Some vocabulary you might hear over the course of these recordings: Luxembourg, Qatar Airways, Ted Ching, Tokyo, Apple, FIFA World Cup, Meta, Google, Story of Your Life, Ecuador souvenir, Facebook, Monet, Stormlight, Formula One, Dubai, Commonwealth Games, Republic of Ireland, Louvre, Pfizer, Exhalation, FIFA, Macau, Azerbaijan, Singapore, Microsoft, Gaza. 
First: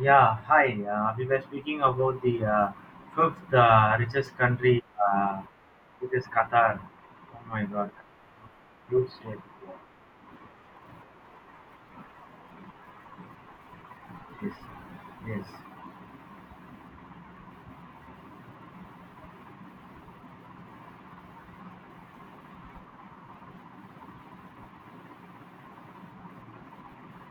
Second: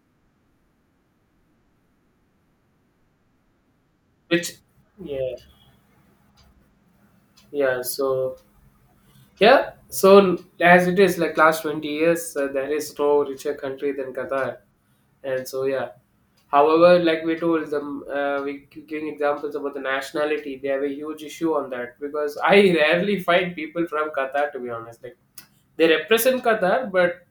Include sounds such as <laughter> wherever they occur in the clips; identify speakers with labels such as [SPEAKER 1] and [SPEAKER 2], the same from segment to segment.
[SPEAKER 1] Yeah, hi. We were speaking about the fifth richest
[SPEAKER 2] Which,
[SPEAKER 1] country,
[SPEAKER 2] yeah,
[SPEAKER 1] it is Qatar. Oh my
[SPEAKER 2] yeah.
[SPEAKER 1] God,
[SPEAKER 2] So
[SPEAKER 1] huge state.
[SPEAKER 2] yeah, so as it is, like last 20 years, there is no richer country than Qatar,
[SPEAKER 1] Yes,
[SPEAKER 2] and
[SPEAKER 1] yes.
[SPEAKER 2] so yeah. However, like we told them, we keep giving examples about the nationality. They have a huge issue on that because I rarely find people from Qatar. To be honest, like they represent Qatar, but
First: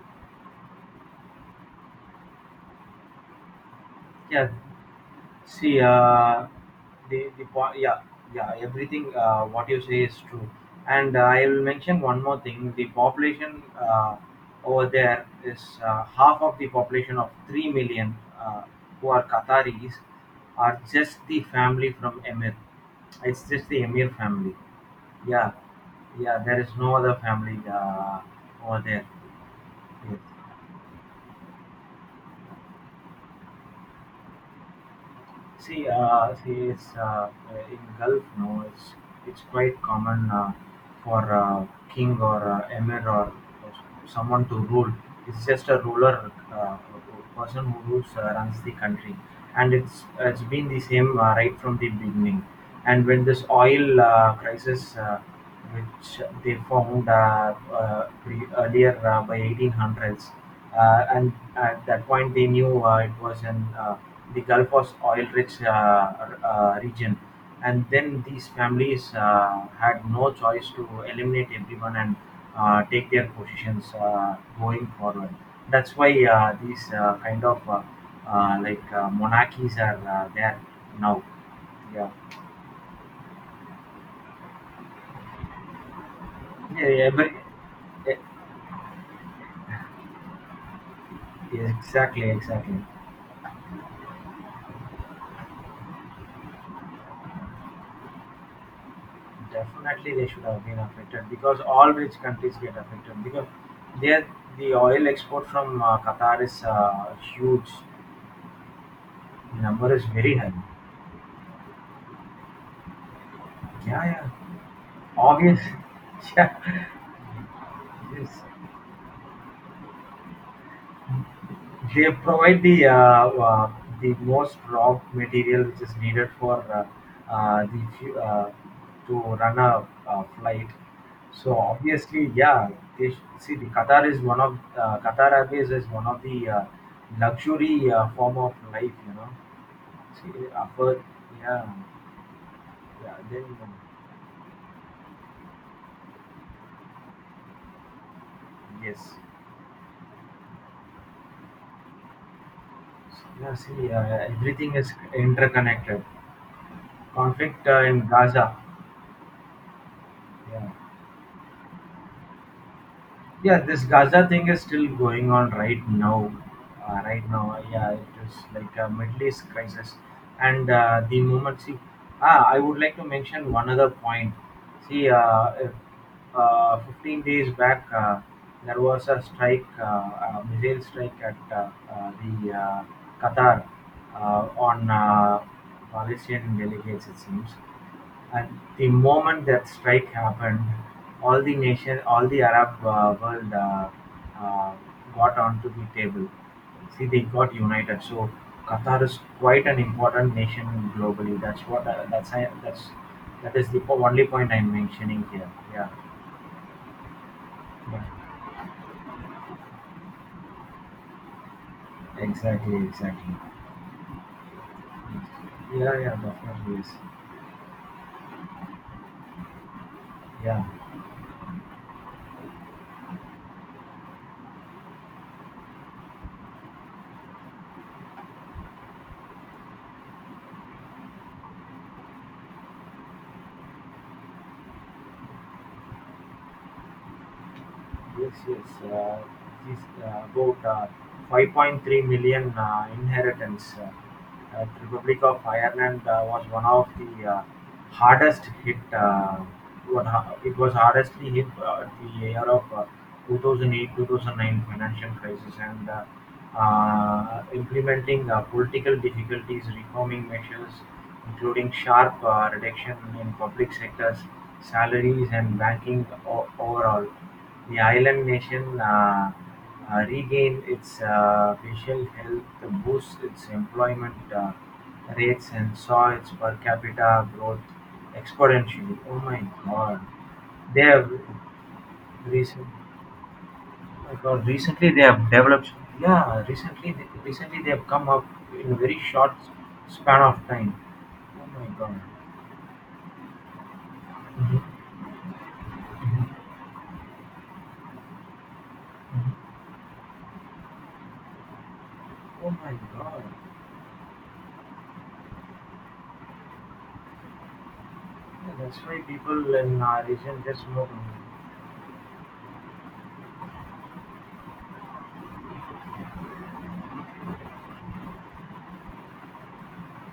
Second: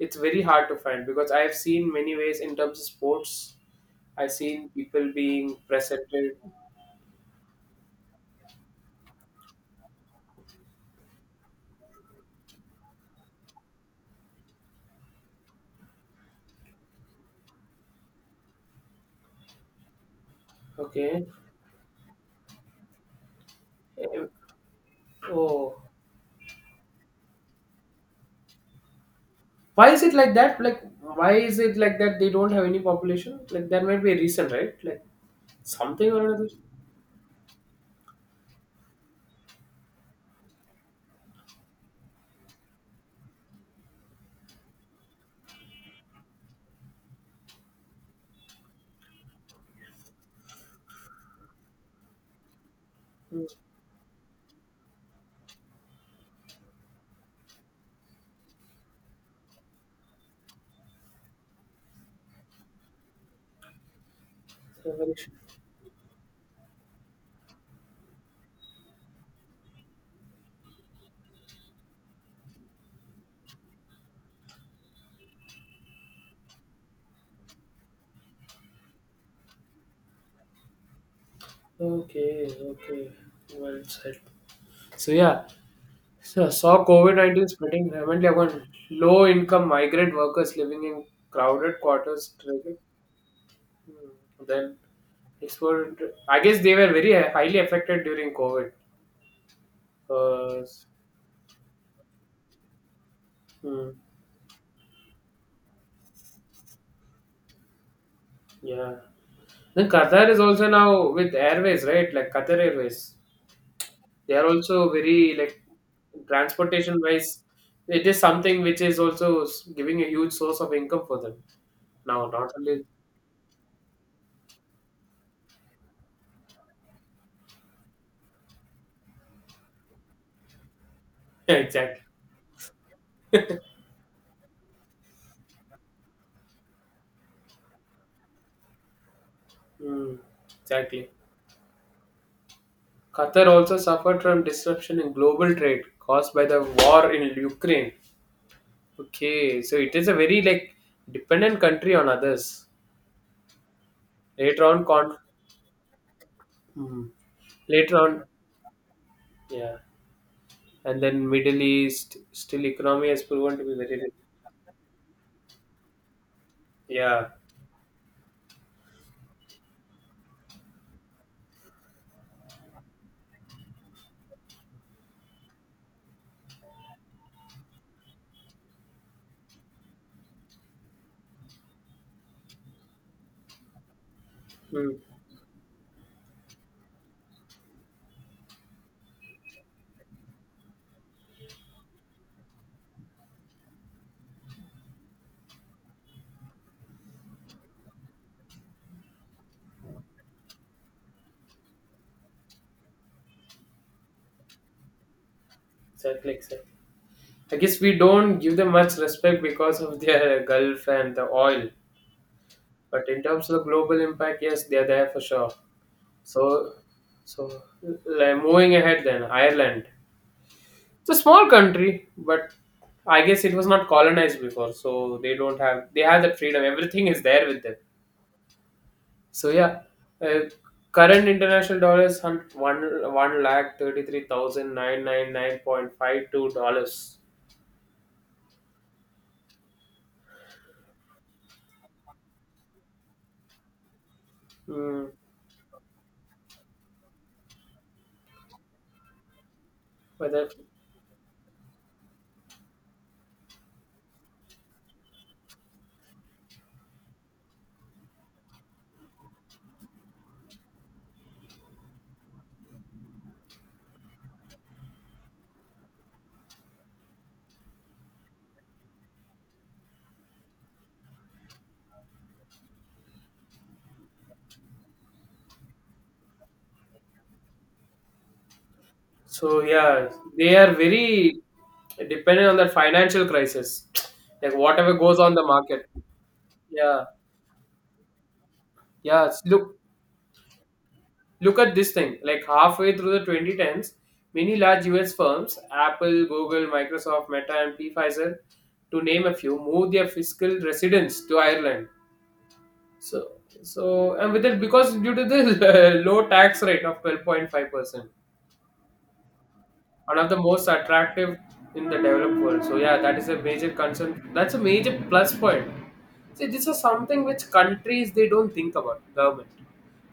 [SPEAKER 2] it's very hard to find because I have seen many ways in terms of sports. I've
[SPEAKER 1] Yeah.
[SPEAKER 2] seen people being
[SPEAKER 1] See,
[SPEAKER 2] presented.
[SPEAKER 1] the po- yeah, Yeah, everything what you say is true. And I will mention one more thing. The population over there is half of the population of 3 million who are Qataris are just
[SPEAKER 2] Okay.
[SPEAKER 1] the family from Emir. It's just the Emir
[SPEAKER 2] Eh,
[SPEAKER 1] family. Yeah,
[SPEAKER 2] oh.
[SPEAKER 1] yeah, there is no other family over there.
[SPEAKER 2] Why is it
[SPEAKER 1] Yes.
[SPEAKER 2] like that? Like, why is it like that? They don't have any population. Like, there might be a reason, right? Like,
[SPEAKER 1] See,
[SPEAKER 2] something or
[SPEAKER 1] uh,
[SPEAKER 2] another.
[SPEAKER 1] see, it's, uh, uh, in Gulf, no, it's quite common for king or emir or someone to rule. It's just a ruler, person who rules, runs the country, and it's been the same right from the beginning. And when this
[SPEAKER 2] Hmm.
[SPEAKER 1] oil crisis which they found earlier by 1800s. And at that point, they knew it was in the Gulf was oil-rich, region. And then these families had no choice to eliminate everyone and take their positions going forward. That's why these kind of monarchies are there now. Yeah.
[SPEAKER 2] Okay, okay. Well said. So yeah, so saw
[SPEAKER 1] Yeah,
[SPEAKER 2] COVID 19 spreading rampantly among low-income migrant workers living in
[SPEAKER 1] yeah,
[SPEAKER 2] crowded
[SPEAKER 1] exactly.
[SPEAKER 2] quarters.
[SPEAKER 1] Exactly.
[SPEAKER 2] Triggered. Hmm. Then exploded. I guess they were very highly affected during COVID.
[SPEAKER 1] Definitely they should have
[SPEAKER 2] Uh,
[SPEAKER 1] been affected because all rich countries get affected because
[SPEAKER 2] hmm,
[SPEAKER 1] there the oil export from Qatar is huge.
[SPEAKER 2] yeah.
[SPEAKER 1] The
[SPEAKER 2] Then
[SPEAKER 1] number is
[SPEAKER 2] Qatar
[SPEAKER 1] very
[SPEAKER 2] is
[SPEAKER 1] high.
[SPEAKER 2] also now with airways, right? Like Qatar Airways,
[SPEAKER 1] Yeah, yeah.
[SPEAKER 2] they are also very
[SPEAKER 1] Obvious.
[SPEAKER 2] like
[SPEAKER 1] <laughs> yeah.
[SPEAKER 2] transportation wise. It is
[SPEAKER 1] Yes.
[SPEAKER 2] something which is also giving a huge source of income for them
[SPEAKER 1] They
[SPEAKER 2] now. Not
[SPEAKER 1] provide
[SPEAKER 2] only
[SPEAKER 1] the most raw material which is needed for uh, the fu- uh, to run a flight.
[SPEAKER 2] <laughs>
[SPEAKER 1] So
[SPEAKER 2] exactly,
[SPEAKER 1] obviously, yeah, see, the Qatar is one of Qatar Airways is one of the luxury form of life, you know.
[SPEAKER 2] mm,
[SPEAKER 1] See, upper,
[SPEAKER 2] exactly.
[SPEAKER 1] yeah, yeah,
[SPEAKER 2] Qatar
[SPEAKER 1] then
[SPEAKER 2] also suffered from disruption in global trade caused by the war in Ukraine.
[SPEAKER 1] uh, yes,
[SPEAKER 2] Okay, so it is a very like dependent country on others.
[SPEAKER 1] yeah. See,
[SPEAKER 2] Later
[SPEAKER 1] everything
[SPEAKER 2] on,
[SPEAKER 1] is
[SPEAKER 2] con.
[SPEAKER 1] interconnected.
[SPEAKER 2] Mm.
[SPEAKER 1] Conflict
[SPEAKER 2] Later
[SPEAKER 1] in
[SPEAKER 2] on,
[SPEAKER 1] Gaza,
[SPEAKER 2] yeah.
[SPEAKER 1] yeah.
[SPEAKER 2] And then Middle East still economy has proven
[SPEAKER 1] Yeah,
[SPEAKER 2] to be
[SPEAKER 1] this
[SPEAKER 2] very rich.
[SPEAKER 1] Gaza thing is still going on right now,
[SPEAKER 2] Yeah.
[SPEAKER 1] yeah, it is like a Middle East crisis. And the moment see ah, I would like to mention one other point. See if, uh, 15 days back there was a strike, a missile strike at the Qatar, uh, on
[SPEAKER 2] Hmm.
[SPEAKER 1] Palestinian delegates, it seems. At the moment that strike happened, all the nation, all the Arab world uh, got onto the table. See, they got united. So Qatar is quite an important nation globally. That's what that's I- that's That is the only point I'm mentioning here. Yeah,
[SPEAKER 2] Exactly, exactly. I guess we
[SPEAKER 1] yeah.
[SPEAKER 2] don't give them much respect because of their Gulf and the oil,
[SPEAKER 1] Exactly,
[SPEAKER 2] but in
[SPEAKER 1] exactly.
[SPEAKER 2] terms of the global impact, yes, they are there for sure.
[SPEAKER 1] Yeah, yeah,
[SPEAKER 2] so
[SPEAKER 1] definitely is.
[SPEAKER 2] so like, moving ahead then Ireland.
[SPEAKER 1] Yeah,
[SPEAKER 2] It's a small country, but I guess it was not colonized before, so they don't have they have that freedom, everything is there with them. So yeah, uh, current international dollars, one lakh thirty three thousand nine nine nine point five two dollars.
[SPEAKER 1] yes, yes. This, about 5.3 million inheritance.
[SPEAKER 2] Mm,
[SPEAKER 1] Republic of Ireland was one of the hardest hit.
[SPEAKER 2] but
[SPEAKER 1] It was hardestly hit at the year of 2008-2009 financial crisis and implementing political difficulties, reforming measures, including sharp reduction in public sectors, salaries, and banking overall. The island nation. Regain its facial health, boost its employment rates, and saw its per capita growth exponentially. Oh my
[SPEAKER 2] so
[SPEAKER 1] God!
[SPEAKER 2] yeah, they are
[SPEAKER 1] They have
[SPEAKER 2] very dependent on
[SPEAKER 1] recent,
[SPEAKER 2] the financial crisis,
[SPEAKER 1] my God,
[SPEAKER 2] like
[SPEAKER 1] recently
[SPEAKER 2] whatever
[SPEAKER 1] they
[SPEAKER 2] goes
[SPEAKER 1] have
[SPEAKER 2] on the
[SPEAKER 1] developed.
[SPEAKER 2] market.
[SPEAKER 1] Yeah, recently,
[SPEAKER 2] Yeah,
[SPEAKER 1] recently they have come up in a very
[SPEAKER 2] yeah.
[SPEAKER 1] short
[SPEAKER 2] Look,
[SPEAKER 1] span of time. Oh
[SPEAKER 2] look
[SPEAKER 1] my
[SPEAKER 2] at this
[SPEAKER 1] God.
[SPEAKER 2] thing. Like halfway through the 2010s, many
[SPEAKER 1] Mhm,
[SPEAKER 2] large U.S. firms,
[SPEAKER 1] mhm,
[SPEAKER 2] Apple, Google, Microsoft, Meta, and P. Pfizer, to name a
[SPEAKER 1] mhm.
[SPEAKER 2] few, moved their fiscal residence to Ireland.
[SPEAKER 1] Oh my God.
[SPEAKER 2] So, so and with it because due to the <laughs> low tax rate of 12.5%,
[SPEAKER 1] Yeah, that's why people in our
[SPEAKER 2] one of the
[SPEAKER 1] region just
[SPEAKER 2] most
[SPEAKER 1] smoke.
[SPEAKER 2] attractive in the developed world. So yeah, that is a major concern. That's a major plus point. See, this is something which countries they don't think about government.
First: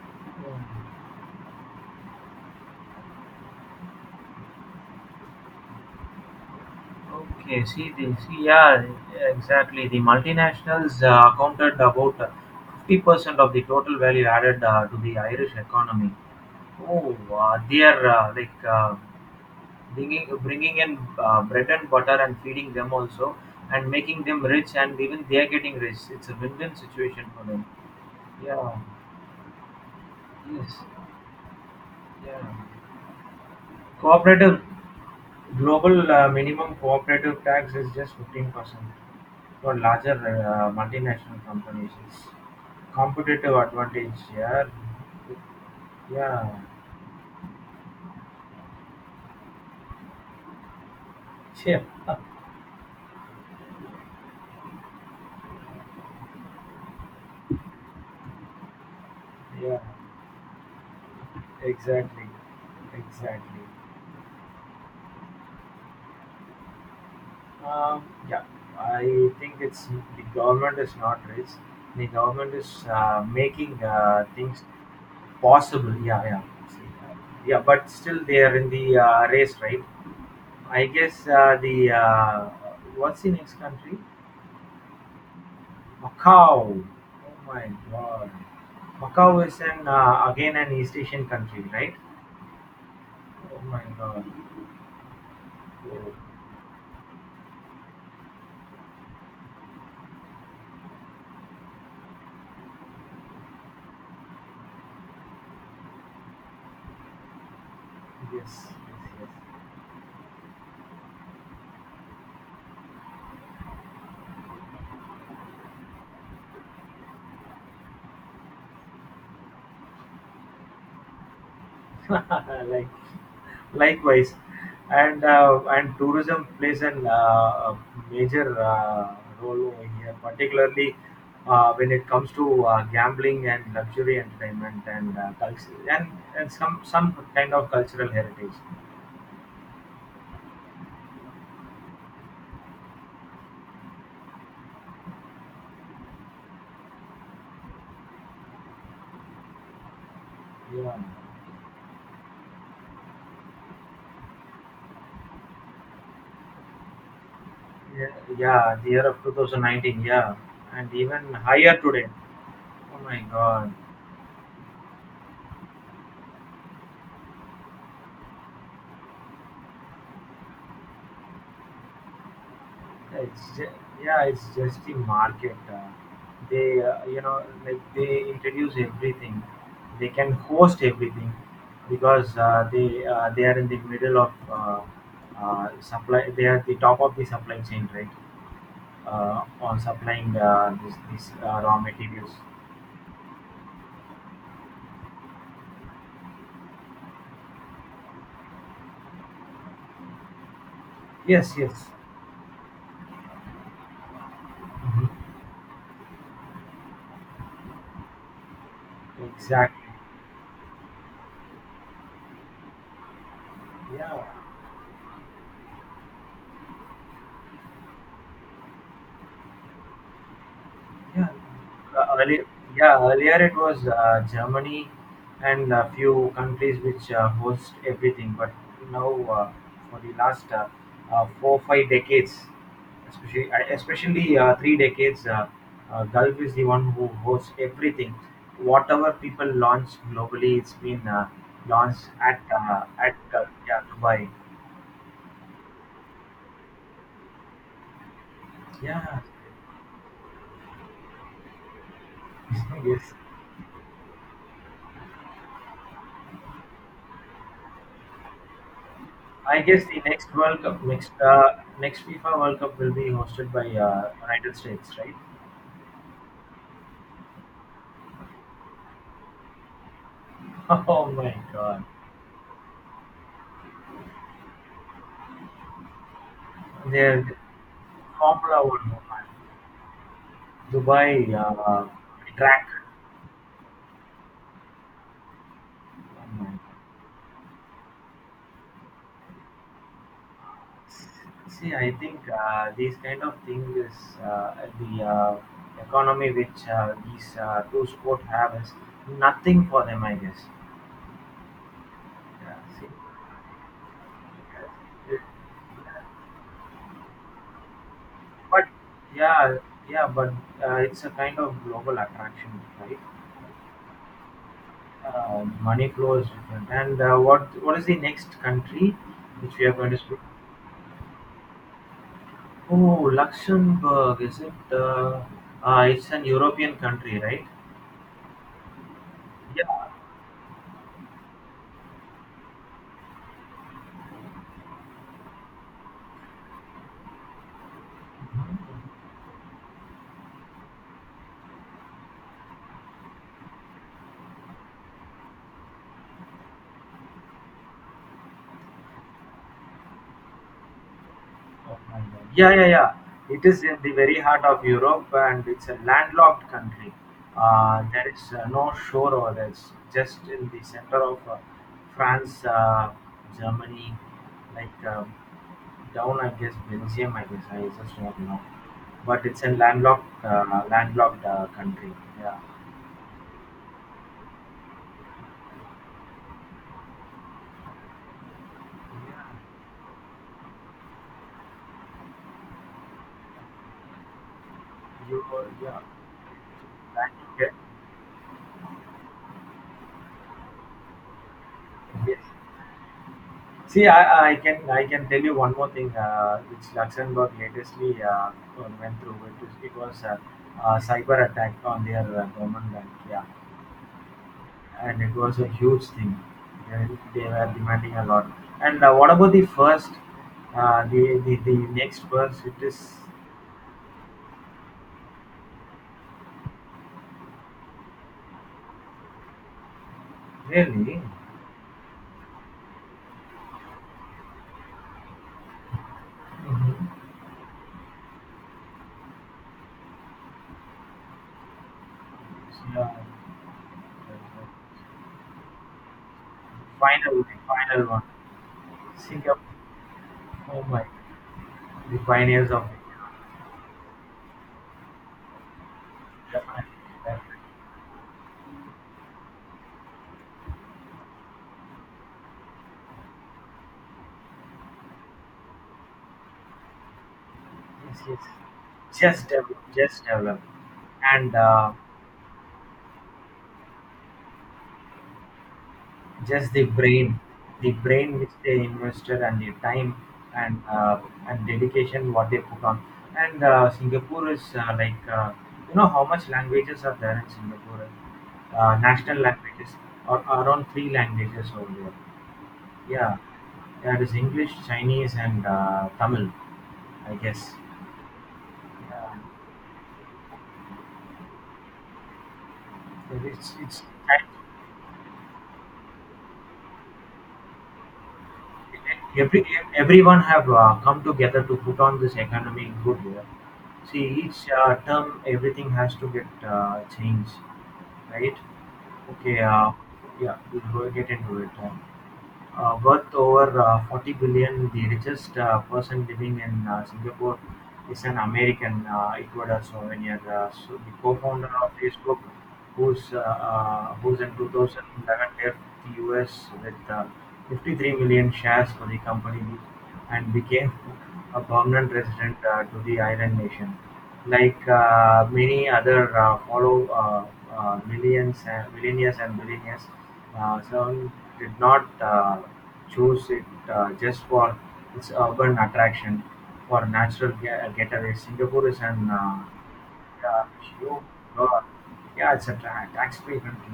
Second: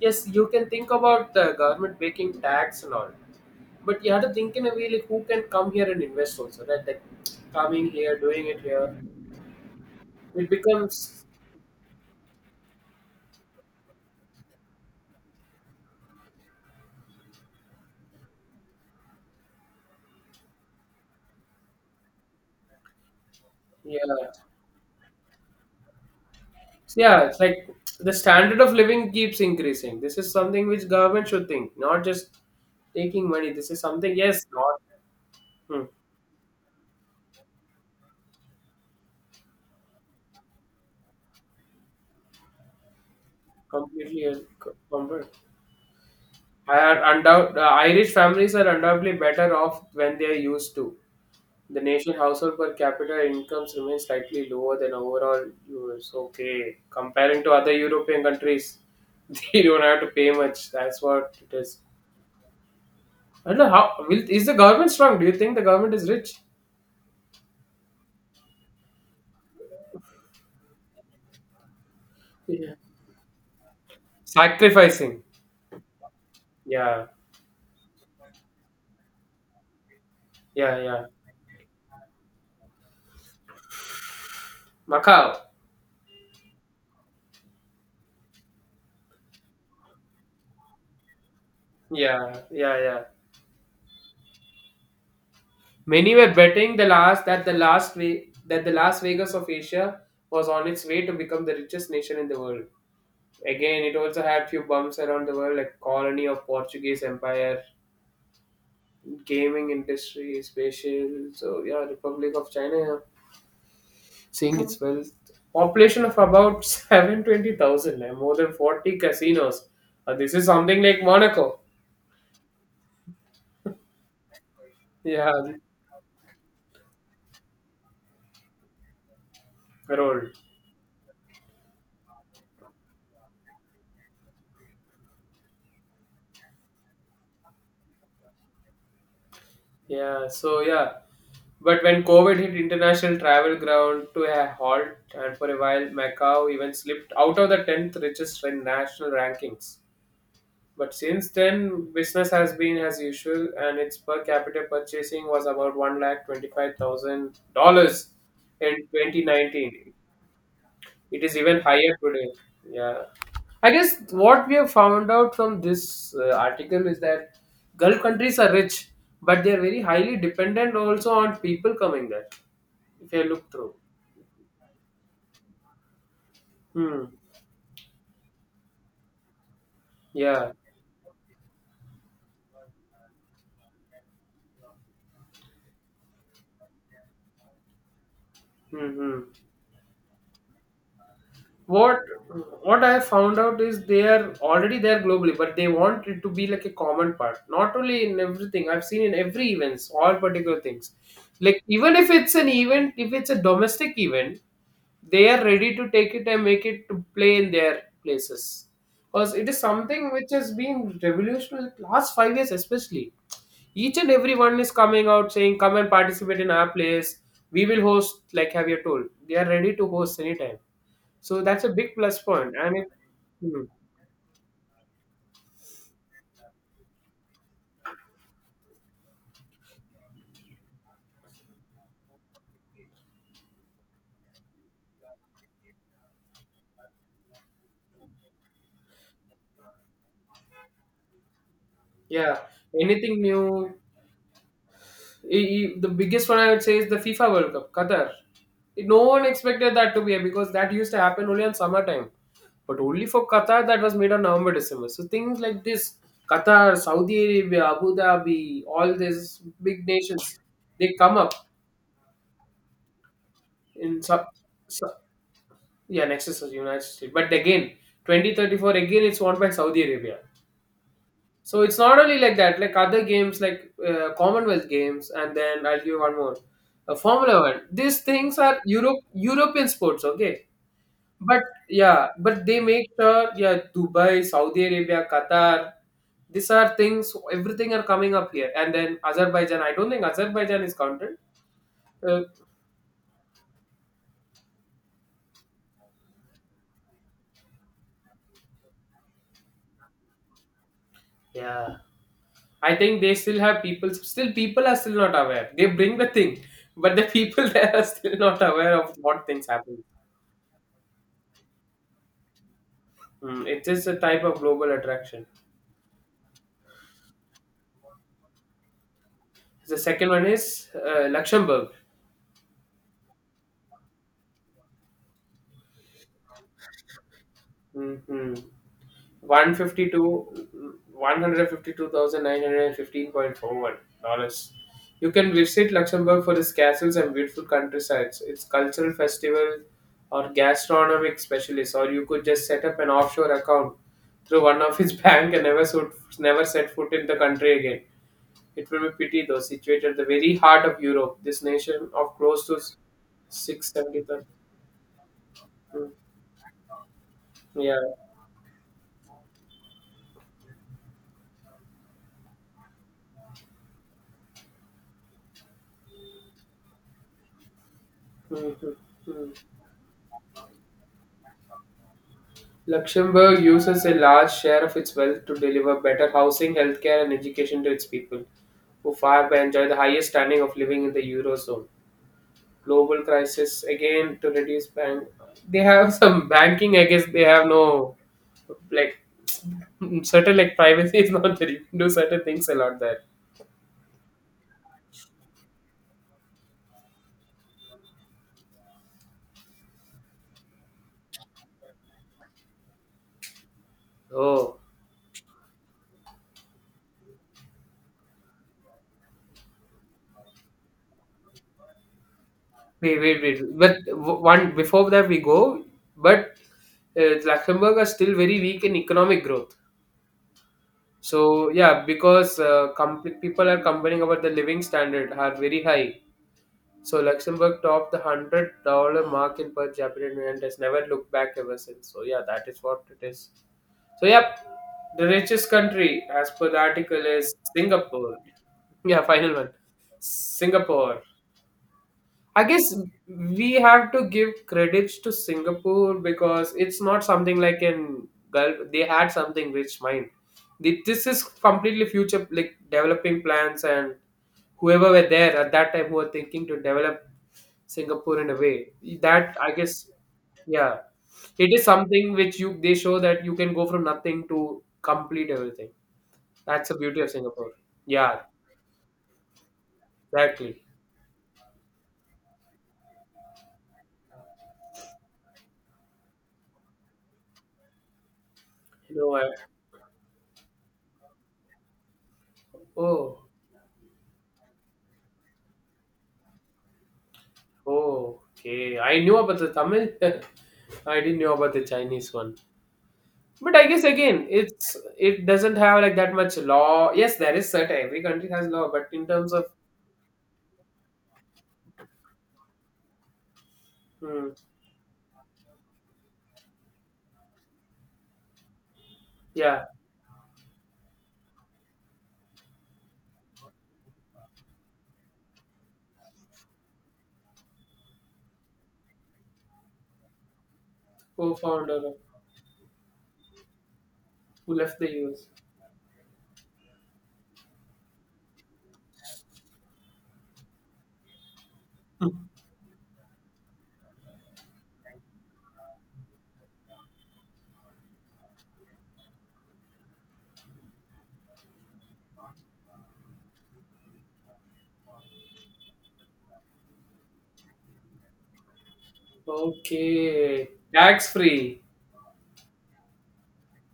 [SPEAKER 2] Yes, you can think
[SPEAKER 1] Yeah.
[SPEAKER 2] about the government making tax and all, but you have to think in a way like who can come here and invest also, right? Like
[SPEAKER 1] Okay,
[SPEAKER 2] coming
[SPEAKER 1] see the
[SPEAKER 2] here,
[SPEAKER 1] see
[SPEAKER 2] doing it
[SPEAKER 1] yeah,
[SPEAKER 2] here,
[SPEAKER 1] exactly. The
[SPEAKER 2] it
[SPEAKER 1] multinationals
[SPEAKER 2] becomes,
[SPEAKER 1] accounted about 50% of the total value added to the Irish economy. Oh, they are bringing, in bread and butter, and feeding them also, and making
[SPEAKER 2] yeah.
[SPEAKER 1] them rich, and even they are getting rich. It's a win-win
[SPEAKER 2] So, yeah,
[SPEAKER 1] situation
[SPEAKER 2] it's
[SPEAKER 1] for them.
[SPEAKER 2] like the standard of
[SPEAKER 1] Yeah.
[SPEAKER 2] living keeps increasing. This is something
[SPEAKER 1] Yes.
[SPEAKER 2] which government should think, not just
[SPEAKER 1] Yeah.
[SPEAKER 2] taking money. This is something, yes,
[SPEAKER 1] Cooperative
[SPEAKER 2] not. hmm,
[SPEAKER 1] global minimum cooperative tax is just 15% for larger multinational companies. Competitive advantage,
[SPEAKER 2] Completely
[SPEAKER 1] yeah. Yeah.
[SPEAKER 2] Irish families are undoubtedly better off when they are used to
[SPEAKER 1] <laughs>
[SPEAKER 2] the
[SPEAKER 1] Yeah.
[SPEAKER 2] nation household per capita incomes remain slightly lower than overall US. Okay, comparing to other European countries, <laughs> they
[SPEAKER 1] Yeah,
[SPEAKER 2] don't have to pay much, that's what it is.
[SPEAKER 1] exactly.
[SPEAKER 2] I don't
[SPEAKER 1] Exactly.
[SPEAKER 2] know how is the government strong, do you think the government is rich?
[SPEAKER 1] Um, yeah, I think it's the government is not rich. The government
[SPEAKER 2] Yeah.
[SPEAKER 1] is making things
[SPEAKER 2] Sacrificing.
[SPEAKER 1] possible. Yeah, yeah. See,
[SPEAKER 2] Yeah,
[SPEAKER 1] uh, Yeah, but still they are in the race, right?
[SPEAKER 2] yeah,
[SPEAKER 1] I
[SPEAKER 2] yeah.
[SPEAKER 1] guess the what's the next country?
[SPEAKER 2] Macau.
[SPEAKER 1] Macau. Oh my God. Macau is an again an East Asian country, right?
[SPEAKER 2] Yeah, yeah, yeah.
[SPEAKER 1] Oh my God. Oh,
[SPEAKER 2] Many were betting the last way that the Las Vegas of Asia was on its way to become the richest nation in the world. Again, it also had few bumps around the world, like colony of Portuguese Empire,
[SPEAKER 1] yes, yes,
[SPEAKER 2] gaming industry, spatial. So yeah, Republic of China, yeah. Seeing its wealth. Population of about <laughs> 720,000, and more than 40 casinos. This is something like Monaco.
[SPEAKER 1] yes. <laughs> Like, likewise,
[SPEAKER 2] Yeah,
[SPEAKER 1] and tourism plays a major role over here,
[SPEAKER 2] rolled.
[SPEAKER 1] particularly when it comes to gambling and luxury entertainment and culture, and some some kind of cultural heritage.
[SPEAKER 2] Yeah. So yeah. But when COVID hit, international travel ground to a halt, and for a while, Macau even slipped out of the 10th richest in national rankings. But
[SPEAKER 1] Yeah,
[SPEAKER 2] since then, business has been as usual, and its per capita purchasing was about $125,000
[SPEAKER 1] yeah, yeah.
[SPEAKER 2] in
[SPEAKER 1] The year of
[SPEAKER 2] 2019.
[SPEAKER 1] 2019. Yeah, and
[SPEAKER 2] It
[SPEAKER 1] even
[SPEAKER 2] is even
[SPEAKER 1] higher
[SPEAKER 2] higher
[SPEAKER 1] today.
[SPEAKER 2] today.
[SPEAKER 1] Oh
[SPEAKER 2] Yeah.
[SPEAKER 1] my
[SPEAKER 2] I
[SPEAKER 1] God.
[SPEAKER 2] guess what we have found out from this article is that Gulf countries are rich, but they are very highly dependent also on people coming there. If you look
[SPEAKER 1] It's ju-
[SPEAKER 2] through.
[SPEAKER 1] yeah, it's just the market. They,
[SPEAKER 2] Hmm.
[SPEAKER 1] you know, like, they introduce everything. They can
[SPEAKER 2] Yeah.
[SPEAKER 1] host everything because they are in the middle of supply. They are the top of the supply chain, right?
[SPEAKER 2] Mm-hmm.
[SPEAKER 1] On supplying, this, raw
[SPEAKER 2] what
[SPEAKER 1] materials.
[SPEAKER 2] what I have found out is they are already there globally, but they want it to be like a common part, not only in everything. I've seen in every events, all particular things,
[SPEAKER 1] Yes,
[SPEAKER 2] like
[SPEAKER 1] yes,
[SPEAKER 2] even if it's an event, if it's a domestic event,
[SPEAKER 1] mhm,
[SPEAKER 2] they are ready to take it and make it to play in their places, because it is
[SPEAKER 1] exactly.
[SPEAKER 2] something which has been revolutionary last 5 years especially. Each and
[SPEAKER 1] Yeah,
[SPEAKER 2] everyone is coming out saying come and participate in our place, we will host, like, have you told, they are ready to host anytime.
[SPEAKER 1] yeah.
[SPEAKER 2] So that's a big
[SPEAKER 1] Uh,
[SPEAKER 2] plus
[SPEAKER 1] earlier,
[SPEAKER 2] point. I mean,
[SPEAKER 1] yeah, earlier it
[SPEAKER 2] hmm,
[SPEAKER 1] was Germany and a few countries which host everything, but now for the last 4 5 decades, especially three decades, Gulf is the one who hosts everything. Whatever people launch globally, it's been launched
[SPEAKER 2] yeah,
[SPEAKER 1] at
[SPEAKER 2] anything new.
[SPEAKER 1] yeah, Dubai.
[SPEAKER 2] The biggest one I would say is the FIFA World Cup, Qatar. No
[SPEAKER 1] Yeah,
[SPEAKER 2] one expected that to be here because that used to happen only on summertime. But
[SPEAKER 1] <laughs>
[SPEAKER 2] only
[SPEAKER 1] yes.
[SPEAKER 2] for Qatar, that was made on November, December. So things like this, Qatar, Saudi Arabia, Abu Dhabi, all these
[SPEAKER 1] I guess
[SPEAKER 2] big
[SPEAKER 1] the next
[SPEAKER 2] nations,
[SPEAKER 1] World Cup,
[SPEAKER 2] they come up
[SPEAKER 1] next FIFA World Cup will be hosted by
[SPEAKER 2] in.
[SPEAKER 1] United
[SPEAKER 2] Sub,
[SPEAKER 1] States, right?
[SPEAKER 2] yeah, next is the United States. But again, 2034, again, it's won by Saudi Arabia.
[SPEAKER 1] <laughs> Oh my
[SPEAKER 2] So it's
[SPEAKER 1] God,
[SPEAKER 2] not only like that, like other games like Commonwealth games, and then I'll give you one more,
[SPEAKER 1] they're
[SPEAKER 2] Formula One. These things are
[SPEAKER 1] Formula One,
[SPEAKER 2] European sports, okay?
[SPEAKER 1] Dubai
[SPEAKER 2] But yeah, but they
[SPEAKER 1] track.
[SPEAKER 2] make sure, yeah, Dubai, Saudi Arabia, Qatar,
[SPEAKER 1] Oh my
[SPEAKER 2] these
[SPEAKER 1] God.
[SPEAKER 2] are things. Everything are coming up here, and then Azerbaijan. I don't think Azerbaijan is counted.
[SPEAKER 1] See, I think
[SPEAKER 2] Uh,
[SPEAKER 1] these kind of things is the economy which these two sport have is nothing for them, I guess.
[SPEAKER 2] yeah,
[SPEAKER 1] Yeah,
[SPEAKER 2] I
[SPEAKER 1] see,
[SPEAKER 2] think they still have people. Still, people are still not aware. They bring the thing, but the people <laughs> there are still not
[SPEAKER 1] but
[SPEAKER 2] aware of what things
[SPEAKER 1] yeah,
[SPEAKER 2] happen.
[SPEAKER 1] yeah, but it's a kind of global attraction, right?
[SPEAKER 2] It is a type of global attraction.
[SPEAKER 1] Money flow is different. And what what is the next country which we are
[SPEAKER 2] The
[SPEAKER 1] going to
[SPEAKER 2] second
[SPEAKER 1] speak?
[SPEAKER 2] one is Luxembourg.
[SPEAKER 1] Oh, Luxembourg, is it? It's an European country, right?
[SPEAKER 2] Hmm, hmm.
[SPEAKER 1] Yeah.
[SPEAKER 2] 152 $152,915.41. You can visit Luxembourg for its castles and beautiful countrysides, its cultural festival or gastronomic specialists, or you could just set up an offshore account through one of its <laughs> bank and never, never set foot in the country again. It will be pity though, situated at the very heart of Europe, this nation of close
[SPEAKER 1] Yeah,
[SPEAKER 2] to
[SPEAKER 1] yeah, yeah. It is in the very
[SPEAKER 2] 670,000.
[SPEAKER 1] heart of Europe, and it's a
[SPEAKER 2] Mm.
[SPEAKER 1] landlocked country.
[SPEAKER 2] Yeah.
[SPEAKER 1] There is no shore over there. It's just in the center of France, Germany, like down, I guess, Belgium. I guess I just don't know.
[SPEAKER 2] Mhm.
[SPEAKER 1] But
[SPEAKER 2] Mhm.
[SPEAKER 1] it's a landlocked country. Yeah,
[SPEAKER 2] Luxembourg uses a large share of its wealth to deliver better housing, healthcare, and education to its people, who far
[SPEAKER 1] yeah,
[SPEAKER 2] by enjoy the highest standing of living in the eurozone. Global crisis again to reduce bank. They
[SPEAKER 1] yeah.
[SPEAKER 2] have <laughs> some banking. I guess
[SPEAKER 1] Thank
[SPEAKER 2] they
[SPEAKER 1] you.
[SPEAKER 2] have
[SPEAKER 1] Yeah.
[SPEAKER 2] no like <laughs> certain like privacy is not there. You can do
[SPEAKER 1] Yes.
[SPEAKER 2] certain things a lot there.
[SPEAKER 1] See, I can tell you one more thing, which Luxembourg latestly went through. It was a cyber attack on their government bank. Yeah,
[SPEAKER 2] Oh,
[SPEAKER 1] and it was a huge thing. They, they were demanding a lot. And what about the first, the next first? It is
[SPEAKER 2] wait, wait, wait. But one before that we go, but Luxembourg are still very weak in economic growth.
[SPEAKER 1] really.
[SPEAKER 2] So yeah, because people are complaining about the living standard are very high.
[SPEAKER 1] Mhm.
[SPEAKER 2] So Luxembourg topped the $100 mark in per capita and has never looked back ever since. So yeah, that is what
[SPEAKER 1] Yeah.
[SPEAKER 2] it is. So yep, the richest country as per the article
[SPEAKER 1] Final,
[SPEAKER 2] is
[SPEAKER 1] the final one,
[SPEAKER 2] Singapore. Yeah, final
[SPEAKER 1] Singapore,
[SPEAKER 2] one,
[SPEAKER 1] oh my,
[SPEAKER 2] Singapore.
[SPEAKER 1] the
[SPEAKER 2] I
[SPEAKER 1] pioneers
[SPEAKER 2] guess
[SPEAKER 1] of the
[SPEAKER 2] we have to give credits to Singapore because
[SPEAKER 1] Japanese
[SPEAKER 2] it's not something
[SPEAKER 1] development.
[SPEAKER 2] like an Gulf. They had something rich mind. This is completely future like developing plans, and whoever were there at that time who were thinking to develop
[SPEAKER 1] Yes, yes.
[SPEAKER 2] Singapore in a way that I guess,
[SPEAKER 1] Just develop,
[SPEAKER 2] yeah,
[SPEAKER 1] and
[SPEAKER 2] it is something which you they show that you can go from nothing to complete everything.
[SPEAKER 1] just
[SPEAKER 2] That's the beauty of Singapore.
[SPEAKER 1] the brain
[SPEAKER 2] Yeah,
[SPEAKER 1] which they invested, and the time
[SPEAKER 2] exactly.
[SPEAKER 1] and uh, and dedication what they put on. And Singapore is you know how much languages are there in Singapore?
[SPEAKER 2] No,
[SPEAKER 1] National
[SPEAKER 2] I,
[SPEAKER 1] languages, or around three languages over there. Yeah,
[SPEAKER 2] oh.
[SPEAKER 1] that is English, Chinese, and Tamil, I guess.
[SPEAKER 2] Oh, okay. I knew
[SPEAKER 1] Yeah.
[SPEAKER 2] about the Tamil. <laughs> I didn't know about the Chinese one. But I
[SPEAKER 1] It's
[SPEAKER 2] guess again, it doesn't have like that much law. Yes, there is certain every country has law, but in terms
[SPEAKER 1] Every
[SPEAKER 2] of
[SPEAKER 1] everyone have come together to put on this economy good here. See,
[SPEAKER 2] hmm,
[SPEAKER 1] each term everything has to get changed, right? Okay,
[SPEAKER 2] yeah,
[SPEAKER 1] yeah, we'll go get into it. Worth over 40 billion, the richest person living in Singapore is an American, Ecuador souvenir. So the co-founder of
[SPEAKER 2] co-founder
[SPEAKER 1] Facebook, who's in
[SPEAKER 2] who left the US.
[SPEAKER 1] 2011 left the US with 53 million shares for the company and became a permanent resident to the island nation. Like many other follow millions, millionaires and billionaires, Seven did not choose it just for its urban attraction. For natural getaway, Singapore is an yeah,
[SPEAKER 2] Okay,
[SPEAKER 1] huge,
[SPEAKER 2] tax
[SPEAKER 1] uh,
[SPEAKER 2] free.
[SPEAKER 1] yeah, it's a tax-free country.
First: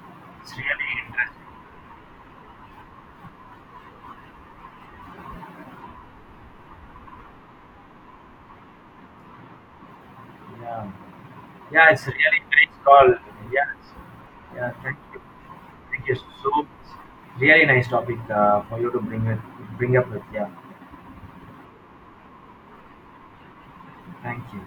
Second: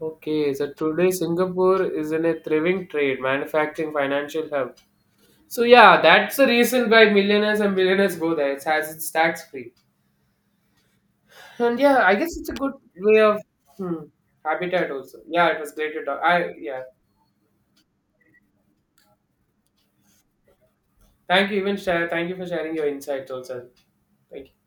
[SPEAKER 2] Okay,
[SPEAKER 1] It's
[SPEAKER 2] so
[SPEAKER 1] really
[SPEAKER 2] today
[SPEAKER 1] interesting.
[SPEAKER 2] Singapore is in a thriving trade, manufacturing, financial hub. So yeah, that's the reason why millionaires and billionaires go there. It's tax free.
[SPEAKER 1] Yeah,
[SPEAKER 2] And
[SPEAKER 1] yeah,
[SPEAKER 2] yeah,
[SPEAKER 1] it's
[SPEAKER 2] I guess
[SPEAKER 1] really
[SPEAKER 2] it's a good
[SPEAKER 1] nice call.
[SPEAKER 2] way of
[SPEAKER 1] Yeah, it's-
[SPEAKER 2] hmm,
[SPEAKER 1] yeah,
[SPEAKER 2] habitat also. Yeah, it was great to
[SPEAKER 1] thank you
[SPEAKER 2] talk.
[SPEAKER 1] so
[SPEAKER 2] I yeah.
[SPEAKER 1] much. Really nice topic for you to bring it, bring up with. Yeah,
[SPEAKER 2] Thank you, even share. Thank you for sharing your insights also.
[SPEAKER 1] thank
[SPEAKER 2] Thank you.
[SPEAKER 1] you.